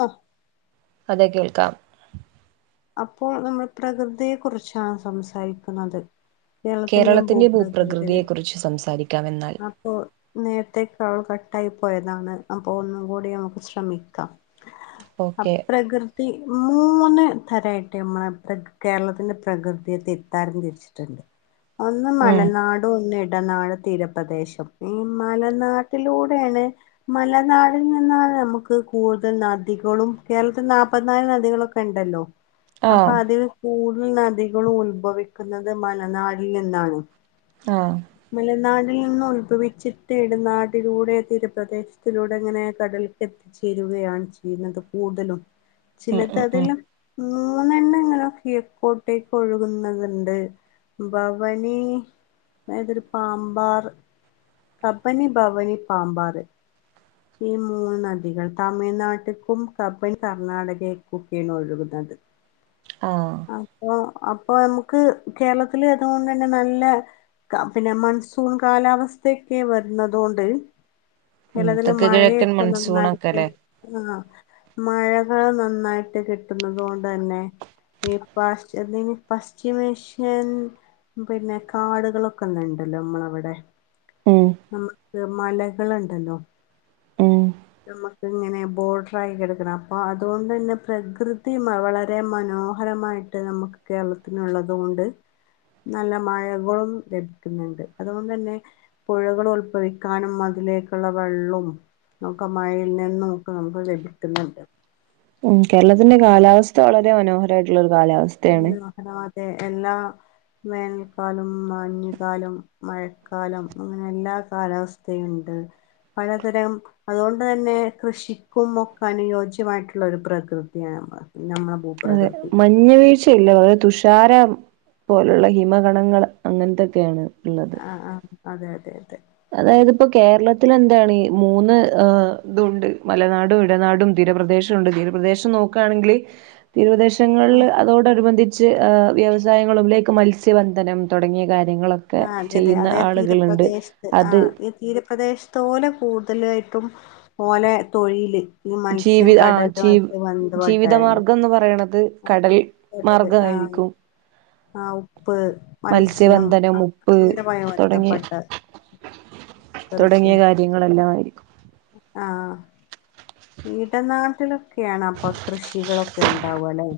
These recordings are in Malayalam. ആഹ് അതെ കേൾക്കാം അപ്പോൾ നമ്മൾ പ്രകൃതിയെ കുറിച്ചാണ് സംസാരിക്കുന്നത് കേരളത്തിന്റെ ഭൂപ്രകൃതി ആഹ് ഭൂപ്രകൃതിയെ കുറിച്ച് സംസാരിക്കാം എന്നാൽ അപ്പോൾ നേരത്തേ കാൾ കട്ടായി പോയതാണ് അപ്പൊ ഒന്നും കൂടി നമുക്ക് ശ്രമിക്കാം ഓക്കെ അപ്രകൃതി മൂന്ന് തരായ്ട്ട് നമ്മളെ പ്രക് കേരളത്തിന്റെ പ്രകൃതിയെ തിര് തരംതിരിച്ചിട്ടുണ്ട് ഒന്ന് ഉം മലനാട് ഒന്നു ഇടനാട് തീര പ്രദേശം ഈ മലനാട്ടിലൂടേയാണ് മലനാടിൽ നിന്നാണ് നമുക്ക് കൂടുതൽ നദികളും കേരളത്തിൽ നാപ്പത് നാല് നദികളൊക്കെ ക്കെണ്ടല്ലോ അപ്പൊ ആഹ് അതിൽ കൂടുതൽ നദികളും ഉത്ഭവിക്കുന്നത് മലനാടിൽ നിന്നാണ് ആഹ് മലനാടിൽ നിന്നും ഉത്ഭവിച്ചിട്ട് ഇടനാടിലൂടെ തീരപ്രദേശത്തിലൂടെങ്ങനെ കടൽക്കെത്ത് ചേരുകയാണ് ചെയ്യുന്നത് കൂടുതലും ഉം ചിലത് ഉം ഉം അതില് മൂന്നെണ്ണം ന്നെണ്ണം കിഴക്കോട്ടേക്കൊഴുക്കുന്നത്ണ്ട് ഭവാനി മേതൊരു പാമ്പാറ് കബനി ഭവാനി പാമ്പാറ് ഈ മൂന്ന് നദികൾ തമിഴ്നാട്ട്ക്കും കബനി കർണാടകേകൊക്കെണ് ഒഴുകുന്നത് [unintelligible] ആഹ് അപ്പൊ അപ്പൊ നമുക്ക് കേരളത്തില് അതുകൊണ്ടന്നെ നല്ല ക പിന്നെ മൺസൂൺ കാലാവസ്ഥയെക്കെ വരുന്നതുകൊണ്ട് ഉം ചെലതില് തെക്ക് കിഴക്കൻ മഴയെക്കെ നന്നായിട്ട് മൺസൂണൊക്കെല്ലേ ആഹ് മഴകൾ നന്നായിട്ട് കിട്ടുന്നതോണ്ടന്നെ ഈ പാഷ് എന്തേതി പശ്ചിമേഷ്യൻ പിന്നെ കാടുകളൊക്കെന്ന്ണ്ടല്ലോ ഇമ്മളെ ഇവിടെ ഉം നമ്മക്ക് മലകള്ണ്ടല്ലോ ഉം നമ്മക്കിങ്ങനെ ബോർഡ്രായി കെടക്കണെ അപ്പൊ അതോണ്ടന്നെ പ്രകൃതി വളരെ മനോഹരമായി യിട്ട് നമക്ക് കേരളത്തിന് ഉള്ളതുകൊണ്ട് നല്ല മഴകളും ലഭിക്കുന്നുണ്ട് അതുകൊണ്ടന്നെ പുഴകൾ ഉത്ഭവിക്കാനും അതിലേക്കുള്ള വെള്ളും ഒക്കെ മഴയിൽ നിന്നും ഒക്കെ നമുക്ക് ലഭിക്കുന്ന്ണ്ട്. ഉം കേരളത്തിന്റെ കാലാവസ്ഥ വളരെ മനോഹരായിട്ടുള്ളൊരു കാലാവസ് [unintelligible] അതെ എല്ലാ വേനൽക്കാലും മാഞ്ഞുകാലും മഴക്കാലം അങ്ങനെ എല്ലാ കാലാവസ് സ്ഥയുണ്ട് പലതരം അതുകോണ്ട്തന്നെ കൃഷിക്കും ഒക്കെ അനുയോജ്യമായിട്ടുള്ള ഒരു പ്രകൃതിയാണ് നമ്മളത് നമ്മെള അതെ മ മഞ്ഞ് വീഴ്ചയില്ല വളരെ തുഷാര പോലുള്ള ഹിമകണങ്ങൾ അങ്ങൻത്തൊക്കെയാണ് ഇള്ളത് ആഹ് ആഹ് അതെ അതെ അതെ അതായത്പ്പോ കേരളത്തിലെന്താണ് മൂന്ന് ഇഹ് ഇതൂണ്ട് മലനാടും, ഇടനാടും തീരപ്രദേശം റ്റുണ്ട് തീരപ്രദേശം നോക്കാണെങ്കില് തീരപദേശ ശങ്ങൾള് ആഹ് അതോടനുബന്ധിച്ച് വ്യവസായങ്ങളും ലൈക് മത്സ്യബന്ധനം തൊടങ്ങിയ കാര്യങ്ങളൊ ക്കെ ആഹ് അതെ അതെ ചെയ്യുന്ന അതേ ആള്കള്ണ്ട് തീരപ്രദേശത്ത് ആഹ് ഈ തീരപ്രദേശത്തോലെ കൂടുതലായിട്ടും ഓലെ തൊഴില് ഈ മത്സ്യം ജീവി ആഹ് ജീ കടലുമായിട്ട് ബന്ധപ്പെട്ടാണ് ജീവിതമാർഗംന്ന് പറയണത് ആഹ് കടൽ കടല് മാർഗായിരിക്കും ആഹ് ഉപ്പ്, മത്സ്യം മത്സ്യബന്ധനം അ ഉപ്പ് അങ്ങനെ ഭയ തുടങ്ങിയ ബന്ധപ്പെട്ട് [unintelligible] തുടങ്ങിയ കാര്യങ്ങളെല്ലാം ആയിരിക്കും ആഹ് ഇടനാട്ടിലൊക്കെയാണ് അപ്പൊ കൃഷികളൊ ക്കെ ണ്ടാവാ ലേ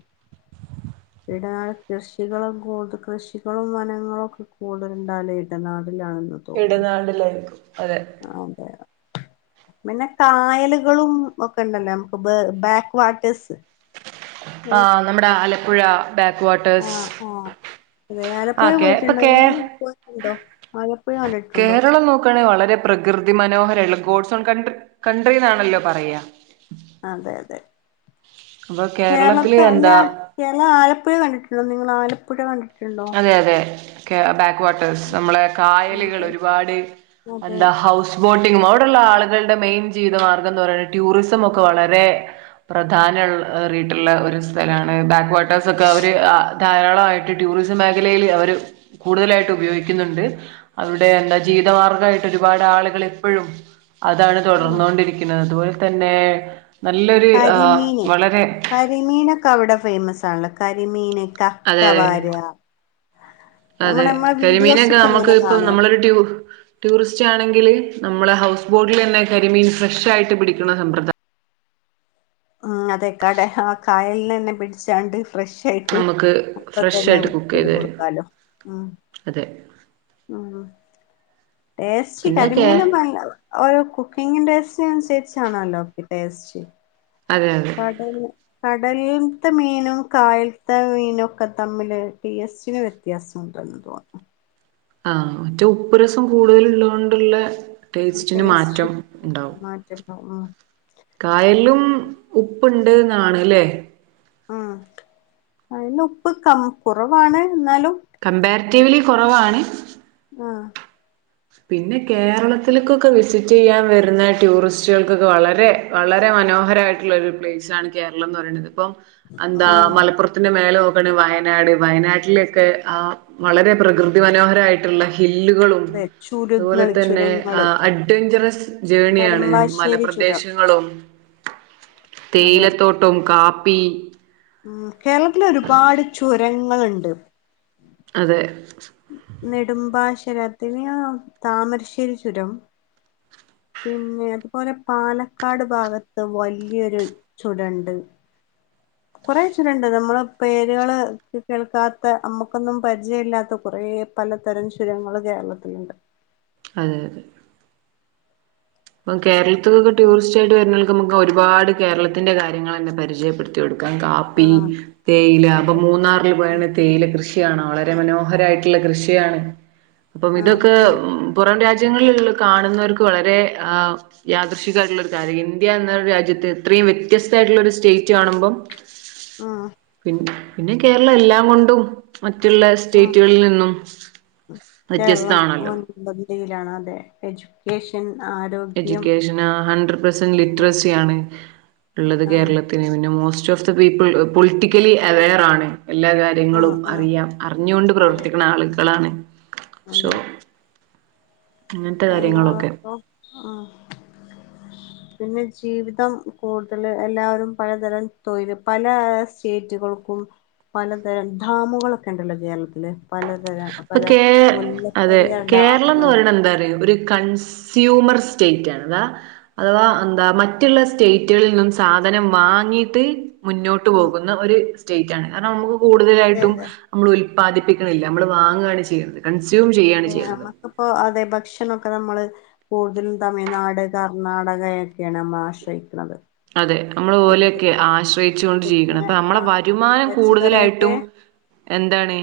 ഇടനാട് കൃഷികളും കൂടുത കൃഷികളും വനങ്ങളും ഒക്കെ കൂടുതല്ണ്ടാവലെ ഇടനാടിലാണെന്നും ഇടനാടിലായിരിക്കും അതെ അതെ പിന്നെ കായലുകളും ഒക്കെ ഇണ്ടല്ലോ നമുക്ക് ബാക്ക് വട്ടേഴ്സ് ആഹ് നമ്മുടെ ആലപ്പുഴ ബാക്ക് വാട്ടേഴ്സ് ആഹ് അതെ ആലപ്പുഴ ആഹ് കേ ഇപ്പൊ കേ പോയിട്ടുണ്ടോങ്ങള് പോയിട്ടുണ്ടോ ആലപ്പുഴ കണ്ടിട്ടുണ്ടോ ക്കാണേ വളരെ പ്രകൃതി മനോഹരള്ളെ ഗോഡ്സ് ഓൺ കൺണ്ട്രികൺഡ്രിന്നാണല്ലോ പറയാ അതെ അതെ അപ്പൊ കേരളത്തില് കേരളത്ത് അല്ല എന്താ എല ആലപ്പുഴ കണ്ടിട്ടുള്ളോ നിങ്ങള് ആലപ്പുഴ കണ്ടി അതെ അതെ ക്കെ ബാക്ക് വട്ടേഴ്സ് നമ്മളെ കായലുകൾ അതെ ഒരുപാട് അതെ എന്താ ഹൗസ് സ് ബോട്ടിങ്ങും അവിടെള്ള ആളുകളുടെ മെയിൻ ജീവിത മാർഗം എന്ന് പറയ ടൂറിസം ഒക്കെ വളരെ പ്രധാനല്ലാ റീട്ടുള്ള ഒരു സ്ഥലാണ് ബാക്ക് വാട്ടേഴസ് ഒക്കെ അവര് ധാരാളമായിട്ട് ടൂറിസം മേഖലയില് അവര് കൂടുതലായിട്ട് ഉപയോഗിക്കുന്നുണ്ട് അവരുടെ എന്താ ജീതമാർഗ്ഗായി ഒരുപാട് ആളുകൾ ഇപ്പൊഴും അതാണ് ആ തുടർന്നൊണ്ടിരിക്കുന്നത് അതുപോലെ തന്നെ നല്ലൊര് ആഹ് വളരെ ഈ മീനൊക്കെ അവിടെ ഫേമസ് ആണല്ലോ കരിമീന് അതെ അതെ കക്കവാരാ അതെ കരിമീനൊക്കെ നമ്മുക്ക് ഇങ്ങനെ ഇപ്പ കാണാം നമ്മളൊരു ട്യൂ ടൂറിസ്റ്റ് ആണെങ്കില് നമ്മള് ഹൗസ് ബോട്ടിൽ തന്നെ കരിമീൻ ഫ്രഷ് ആയിട്ട് പിടിക്കുന്ന സമ്പ്രദാ ഉം അതെ കട ആഹ് കായൽന്നന്നേ പിടിച്ചാണ്ട് ഫ്രഷ് റ്റായിട്ട് നമുക്ക് അപ്പ ഫ്രഷ് തന്നെ ആയിട്ട് കുക്ക് ചെയ്ത് [unintelligible] തരും കൊടുക്കാലോ ഉം അതെ ആഹ് ടേസ്റ്റ് പിന്നെ കേ കരിമീനൊക്കെ അങ്ങ ഓരോ കുക്കിംഗിന്റെസ് അനുസരിച്ചാണല്ലോ ഒക്കെ ടേസ്റ്റ് അതെ അതെ കടല് കടലിൽത്തെ മീനും കായൽത്തെ മീനും ഒക്കെ തമ്മില് ടേസ്റ്റിന് വ്യത്യാസവുണ്ടല്ലോ എന്തുവാ ആഹ് മറ്റേ ഉപ്പു രസം കൂടുതല്ള്ളോണ്ട് ള്ളെ ആ ടേസ്റ്റ് മാറ്റണ്ടാവും ആഹ് കായലും ഉപ്പുണ്ട് ന്നാണ്ല്ലേ ഉം അതിന്റെ ഉപ്പ് കം കുറവാണ് എന്നാലും കംമ്പാരിറ്റീവ്ലി കുറവാണ് ആഹ് പിന്നെ കേരളത്തിലേക്കൊക്കെ വിസിറ്റ് ചെയ്യാൻ വരുന്ന ടൂറിസ്റ്റുകൾക്കൊക്കെ വളരെ വളരെ മനോഹരമായിട്ടുള്ള ഒരു പ്ലേസ്സാണ് കേരളം എന്ന് പറയണത് ഇപ്പം എന്താ ആഹ് മലപ്പുറത്തിന്റെ മേ വയനാട് വയനാട്ടിലൊക്കെ ആ വളരെ പ്രകൃതി മനോഹരമായിട്ടുള്ള ഹില്ലുകളും അതെ അതുപോലെ ചുരങ്ങള് തന്നെ ചുരങ്ങള് അഡ്വെഞ്ചറസ് ജേർണിയാണ് മലപ്രദേശങ്ങളും ഉ തേയിലത്തോട്ടം കാപ്പി ഉം കേരളത്തിൽ ഒരുപാട് ചുരങ്ങളുണ്ട് അതെ നെടുമ്പാശ്ശരത്തിന് താമരശ്ശേരി ചുരം പിന്നെ അതുപോലെ പാലക്കാട് ഭാഗത്ത് വലിയൊരു ചുരണ്ട് കുറെ ച്ചുരണ്ട് നമ്മള് പേരുകൾ കേൾക്കാത്ത നമ്മുക്കൊന്നും പരിചയ ഇല്ലാത്ത കുറെ പലതരം ചുരങ്ങൾ കേരളത്തിലുണ്ട് അതെ അതെ കേരളത്തിലൊക്കെ ടൂറിസ്റ്റ് യിട്ട് വരുന്നോൽക്ക് നമുക്ക് ഒരുപാട് കേരളത്തിന്റെ കാര്യങ്ങൾ തന്നെ പരിചയപ്പെടുത്തി കൊടുക്കാം. കാപ്പി ആഹ് പ്പി തേയില അപ്പൊ അതെ മൂന്നാറിൽ പോയ തേയില കൃഷിയാണ് വളരെ മനോഹരായിട്ടുള്ള കൃഷിയാണ് അപ്പം ആഹ് ഇതൊക്കെ പേ പുറം രാജ്യങ്ങളിൽ കാണുന്നവർക്ക് വളരെ ആഹ്. യാദൃഷികയിട്ടുള്ള ഒരു കാര്യം ഇന്ത്യ എന്നരു രാജ്യത്ത് ഇത്രയും വ്യത്യസ്തായിട്ടുള്ളൊരു സ്റ്റേറ്റ് കാണുമ്പം. ആഹ് പി പിന്നെ കേരളം എല്ലാം കൊണ്ടും. മറ്റുള്ള ആഹ് സ്റ്റേറ്റുകളിൽ നിന്നും. കേരളം വ്യത്യസ്തമാണല്ലോ വന്തിതിയിലാണ് അതെ എജ്യൂക്കേഷൻ ആഹ്. എഡ്യൂക്കേഷൻ ഹണ്ട്രഡ് പെർസെന്റ് ആഹ് ലിട്രസിയാണ് ഇള്ളത് ആഹ് കേരളത്തി. ല് പിന്നെ മോസ്റ്റ്ഫ്ത പീപ്പ്ൾ പൊളിറ്റിക്കലി അവേറാണ് എല്ലാ കാ ആഹ് കാര്യങ്ങളും ആഹ് അറിയാം അറിഞ്ഞുകൊണ്ട് പ്രവർത്തിക്കുന്ന ആളുകളാണ് ശൊ. അതെ അങ്ങനത്തെ കാര്യങ്ങളൊക്കെ. എല്ലാവർക്കും ആഹ്. പിന്നെ ജീവിതം കൂടുതല് എല്ലാവരും പലതരം തൊഴില് പല സ്റ്റേറ്റുകൾക്കും. പലതരം ഡാമുകളൊക്കെ ഉണ്ടല്ലോ കേരളത്തില്. പലതരം ഇപ്പൊ പല കേ അതെ മുല്ലപ്പെരിയാർ കേരളം ഡാം എന്ന് പറയണ എന്താറിയൊ ഒരു കൺസ്. സ്യൂമർ സ്റ്റേറ്റണതാ. അഥവാ എന്താ മറ്റുള്ള സ്റ്റേറ്റുകളിൽ നിന്നും സാധനം വാങ്ങിട്ട്. മുന്നോട്ട് ആ പോകുന്ന ഒരു സ്റ്റേറ്റാണ് കാരണം നമുക്ക് അതെ കൂടുതലായിട്ടും അതെ നമ്മൾ ഉല്പാദിപ്പിക്കണില്ല. നമ്മള് വാങ്ങാണ് ചെയ്യണത് കൺസ്യൂം ചെയ്യണ് ചെയ്യണത്. അപ്പൊ അതെ ഭക്ഷണൊക്കെ നമ്മള്. കൂടുതലും തമിഴ്നാട് കർണാടകയൊക്കെയാണ് നമ്മളാശ്രയിക്കുന്നത്. അതെ നമ്മള് ഓലെയൊക്കെ ആശ്രയിചോണ്ട് ജീവിക്കണം ഫുഡിനെ അപ്പൊ ആ നമ്മെളെ വരുമാനം പച്ചക്കറിയൊക്കെ കൂടുതലായിട്ടും. എന്താണ്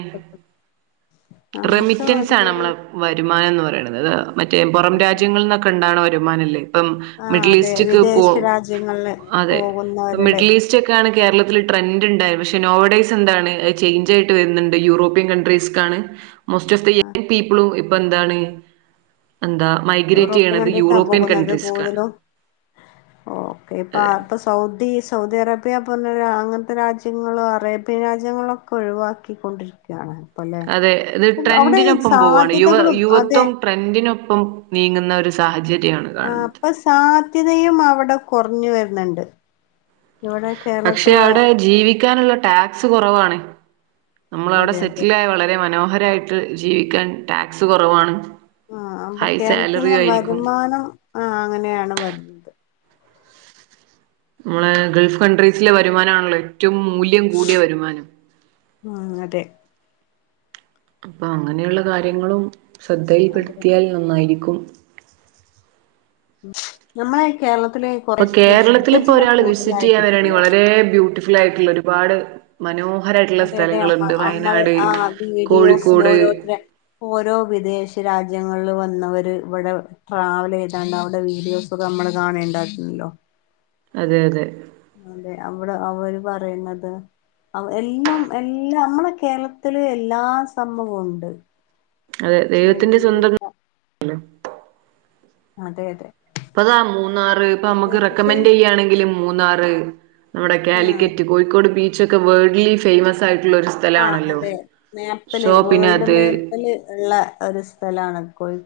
നമുക്ക് റെമിറ്റൻസാണ് ഒരുപാട് നമ്മള്. വരുമാനംന്ന് പറയണത് മറ്റേ പൊറം അത് രാജ്യങ്ങളിൽനിന്നൊക്കെ ഇണ്ടാവണ വരുമാനംല്ലേ. ഇപ്പം മിഡിലീസ്റ്റ്ക്ക് പോ. രാജ്യങ്ങളിൽ പോകുന്നവരുടെ. ചെക്കാണ് കേരളത്തിൽ ട്രെൻഡ് ണ്ടായ, പക്ഷെ നോവഡൈസ് എന്താണ് ചേഞ്ച ആയിട്ട് വരുന്നുണ്ട്. യൂറോപ്യൻ കൺട്രീസ്, ക്കാണ് മോസ്റ്റ് ഓഫ് ദി ആ പീപ്പിളും ഇപ്പോ എന്താണ്, എന്താ? മൈഗ്രേറ്റ് യൂറോപ്യൻ ചെയ്യണത് കൺട്രിക്കാ യൂറോപ്യൻ പോകുന്നത് കൺട്രീസ്ക്കാണ്. കൂടുതലും ഓക്കെ അതെ. പാപ്പസ്. സൗദി, സൗദി അറേബ്യ പറഞ്ഞ- അങ്ങനത്തെ രാജ്യങ്ങള് അറേബ്യൻ രാജ്യങ്ങളൊക്കെ- ഒഴിവാക്കിക്കൊണ്ടിരിക്കും. ക്കാണ് അപ്പല്ലേ, അതെ ഇത് അവിടെ സാധ്യതകളും അതെ, ട്രെന്റിനൊപ്പം നീങ്ങുന്ന ഒരു സാഹചര്യണ്. അപ്പോ സാധ്യതയും അവിടെ കൊറഞ്ഞുവരുന്നുണ്ട് ഇവിടെക്കെ, പക്ഷെ അവിടെ ജീവിക്കാനുള്ള ടാക്സ് കൊറവാണ്. നമളവിടെ അതെ അതെ സെറ്റിലായ് വളരെ മനോഹരായിട്ട് ജീവിക്കാൻ ടാക്സ് കൊറവാണ്. ആ അപ്പോ കേരളത്തിൽ നിന്ന് വരുമാനം ആ അങ്ങനെയാണ് വരുന്നത്. അതെ ഗൾഫ് കൺട്രീസിലെ വരുമാനാണല്ലോ, ഏറ്റും മൂല്യം കൂടിയ വരുമാനം. അതെ. അങ്ങനെയുള്ള കാര്യങ്ങളും- അതെ ശ്രദ്ധയിൽപ്പെടുത്തിയാൽ- നന്നായിരിക്കും. നമ്മള കേരളത്തിലെ- കേരളത്തില് ഇപ്പോ ഒരാള് വിസിറ്റ് ചെയ്യാൻ വരാവാണെങ്കി, കിട്ടുമല്ലോ വളരെ ബ്യൂട്ടിഫുൾ ആയിട്ടുള്ള ഒരുപാട്, മനോഹരായിട്ടുള്ള അതെ അതെ അമ്മ സ്ഥലങ്ങളുണ്ട്. നമ്മൾ വയനാട്, ആ വീഡിയോസിൽ കോഴിക്കോട്, ഓരോരുത്തരെ ഓരോ വിദേശ രാജ്യങ്ങളിൽ വന്നവര് ഇവിടെ- ട്രാവൽ ചെയ്താണ്ട് അവിടെ- വീഡിയോസ ഒക്കെ നമ്മള്- കാണേണ്ടായിരുന്നല്ലോ. അതെ അതെ. അതെ അവടെ അവര് പറയുന്നത്. എല്ലാം, എല്ലാ നമ്മളെ കേരളത്തില് എല്ലാ സംഭവവും ഉണ്ട്. അതെ ദൈവത്തിന്റെ സ്വന്തം. അതെ, അതെ. ഇപ്പതാ മൂന്നാറ്, ഇപ്പ നമുക്ക്- പക്ഷെ റെക്കമെന്റെയ്യണെങ്കിൽ മൂന്നാറ്. നമ്മുടെ ആ കാലിക്കറ്റ് കോഴിക്കോട് ബീച്ചൊക്കെ വേൾഡ്ലി ഫേമസ് ആയിട്ടുള്ളൊരു. ആഹ് അതെ മേപ്പില് വേൾഡ് അത് മേപ്പില് ള്ള ഒരു സ്ഥലണ്.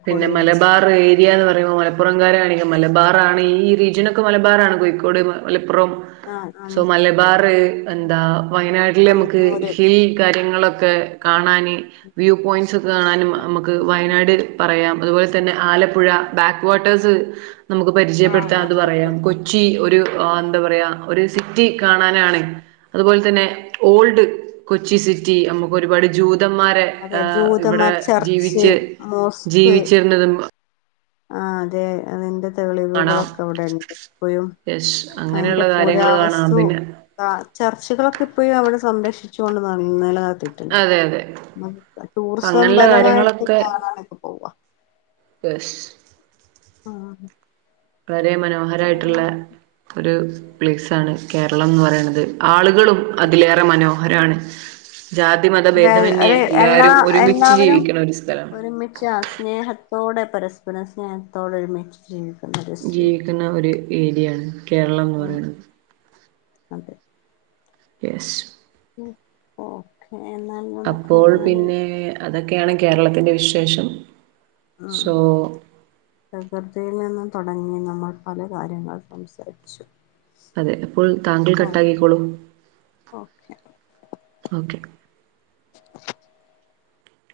പിന്നെ മലബാറ്, യ് പറയുമ്പോൾ മലപ്പുറം കാരണെങ്കിൽ മലബാറ ആണ് ഈ റീജിയന ഒക്കെ മലബാറ ആണ് കോഴിക്കോട് മലപ്പുറം. ആ ആ സോ മലബാർ, എന്താ വയനാട്, [unintelligible] നമക്ക് കണ്ണൂര് ഹിൽപോയിന്റ്, കാര്യങ്ങളൊക്കെ കാണാന് വ്യൂ പോയിന്റ്സ് ഒക്കെ കാണാനും നമക്ക്, നമക്ക് വയനാട് പറയാം. അതുപോലെ തന്നെ ആലപ്പുഴ ബാക്ക് വാട്ടെഴ്സ്. നമുക്ക് ആ പരിചയപ്പെടുത്താനത് ആലപ്പുഴ പറയാം കൊ- ച്ചി ഒരു എന്താ പറയാ, ഒരു സിറ്റി കാണാനാണ്- അതുപോലെ തന്നെ ഓൾഡ് കൊച്ചി സിറ്റി നമുക്കൊരുപാട് ജൂതന്മാരെ. അതെ ് [unintelligible] ഇവിടെ ജൂതന്മാർ ചർച്ച് ജീവിച്ച്. [unintelligible] ജീവിച്ചിരുന്നതും, ആഹ് അതെ അതിന്റെ- കാണാം തെളിവുകളൊക്കെ ഇവിടെണ്ട്, ഇപ്പയും യെസ് അതിന്റെ അങ്ങനെയുള്ള കാര്യങ്ങൾ കാണാം പുരാവസ്തു. പിന്നെ ആഹ് ചർച്ചകളൊക്കെപ്പഴും, അവിടെ സംരക്ഷിച്ചുണ്ടന്ന ഇന്നലെ കാലത്ത്. അതെ അതെ അപ്പൊ അങ്ങനെയുള്ള ടൂറിസംപരമായിട്ട് കാര്യങ്ങളൊക്കെ കാണാനൊക്കെ പോവ. [unintelligible] ഉം. വളരെ മനോഹരമായിട്ടുള്ള ഒരു പ്ലേസാണ് കേരളംന്ന് പറയ്ണത്. ആളുകളും അതിലേറെ മനോഹരമാണ്. ജാതിമതഭേദമന്യേ ഒരു എല്ലാ എല്ലാരും ഒരുമിച്ച് എല്ലാവരും ജീവിക്കണ ഒരു സ്ഥലം. ത്തോടെ പരസ്പരം സ്നേഹത്തോടെ ഒരുമിച്ച് ജീവി ജീവിക്കുന്ന ഒരു ഏരിയാണ് കേരളം ന്ന് ഉം പറയണത്. അതെ എസ് ഓക്കെ എന്നാൽ നമുക്ക് അപ്പോൾ അങ്ങനെ പിന്നെ അതൊക്കെയാണ് കേരളത്തിൻ്റെ വിശേഷം ഉം സോ പ്രകൃതിയിൽ നിന്നും തൊടങ്ങി നമ്മൾ പല കാര്യങ്ങളും സംസാരിച്ചു. അതെ അപ്പോൾ താങ്കൾ ഓക്കെ കട്ടാക്കിക്കോളൂ ഓക്കെ ഓക്കെ.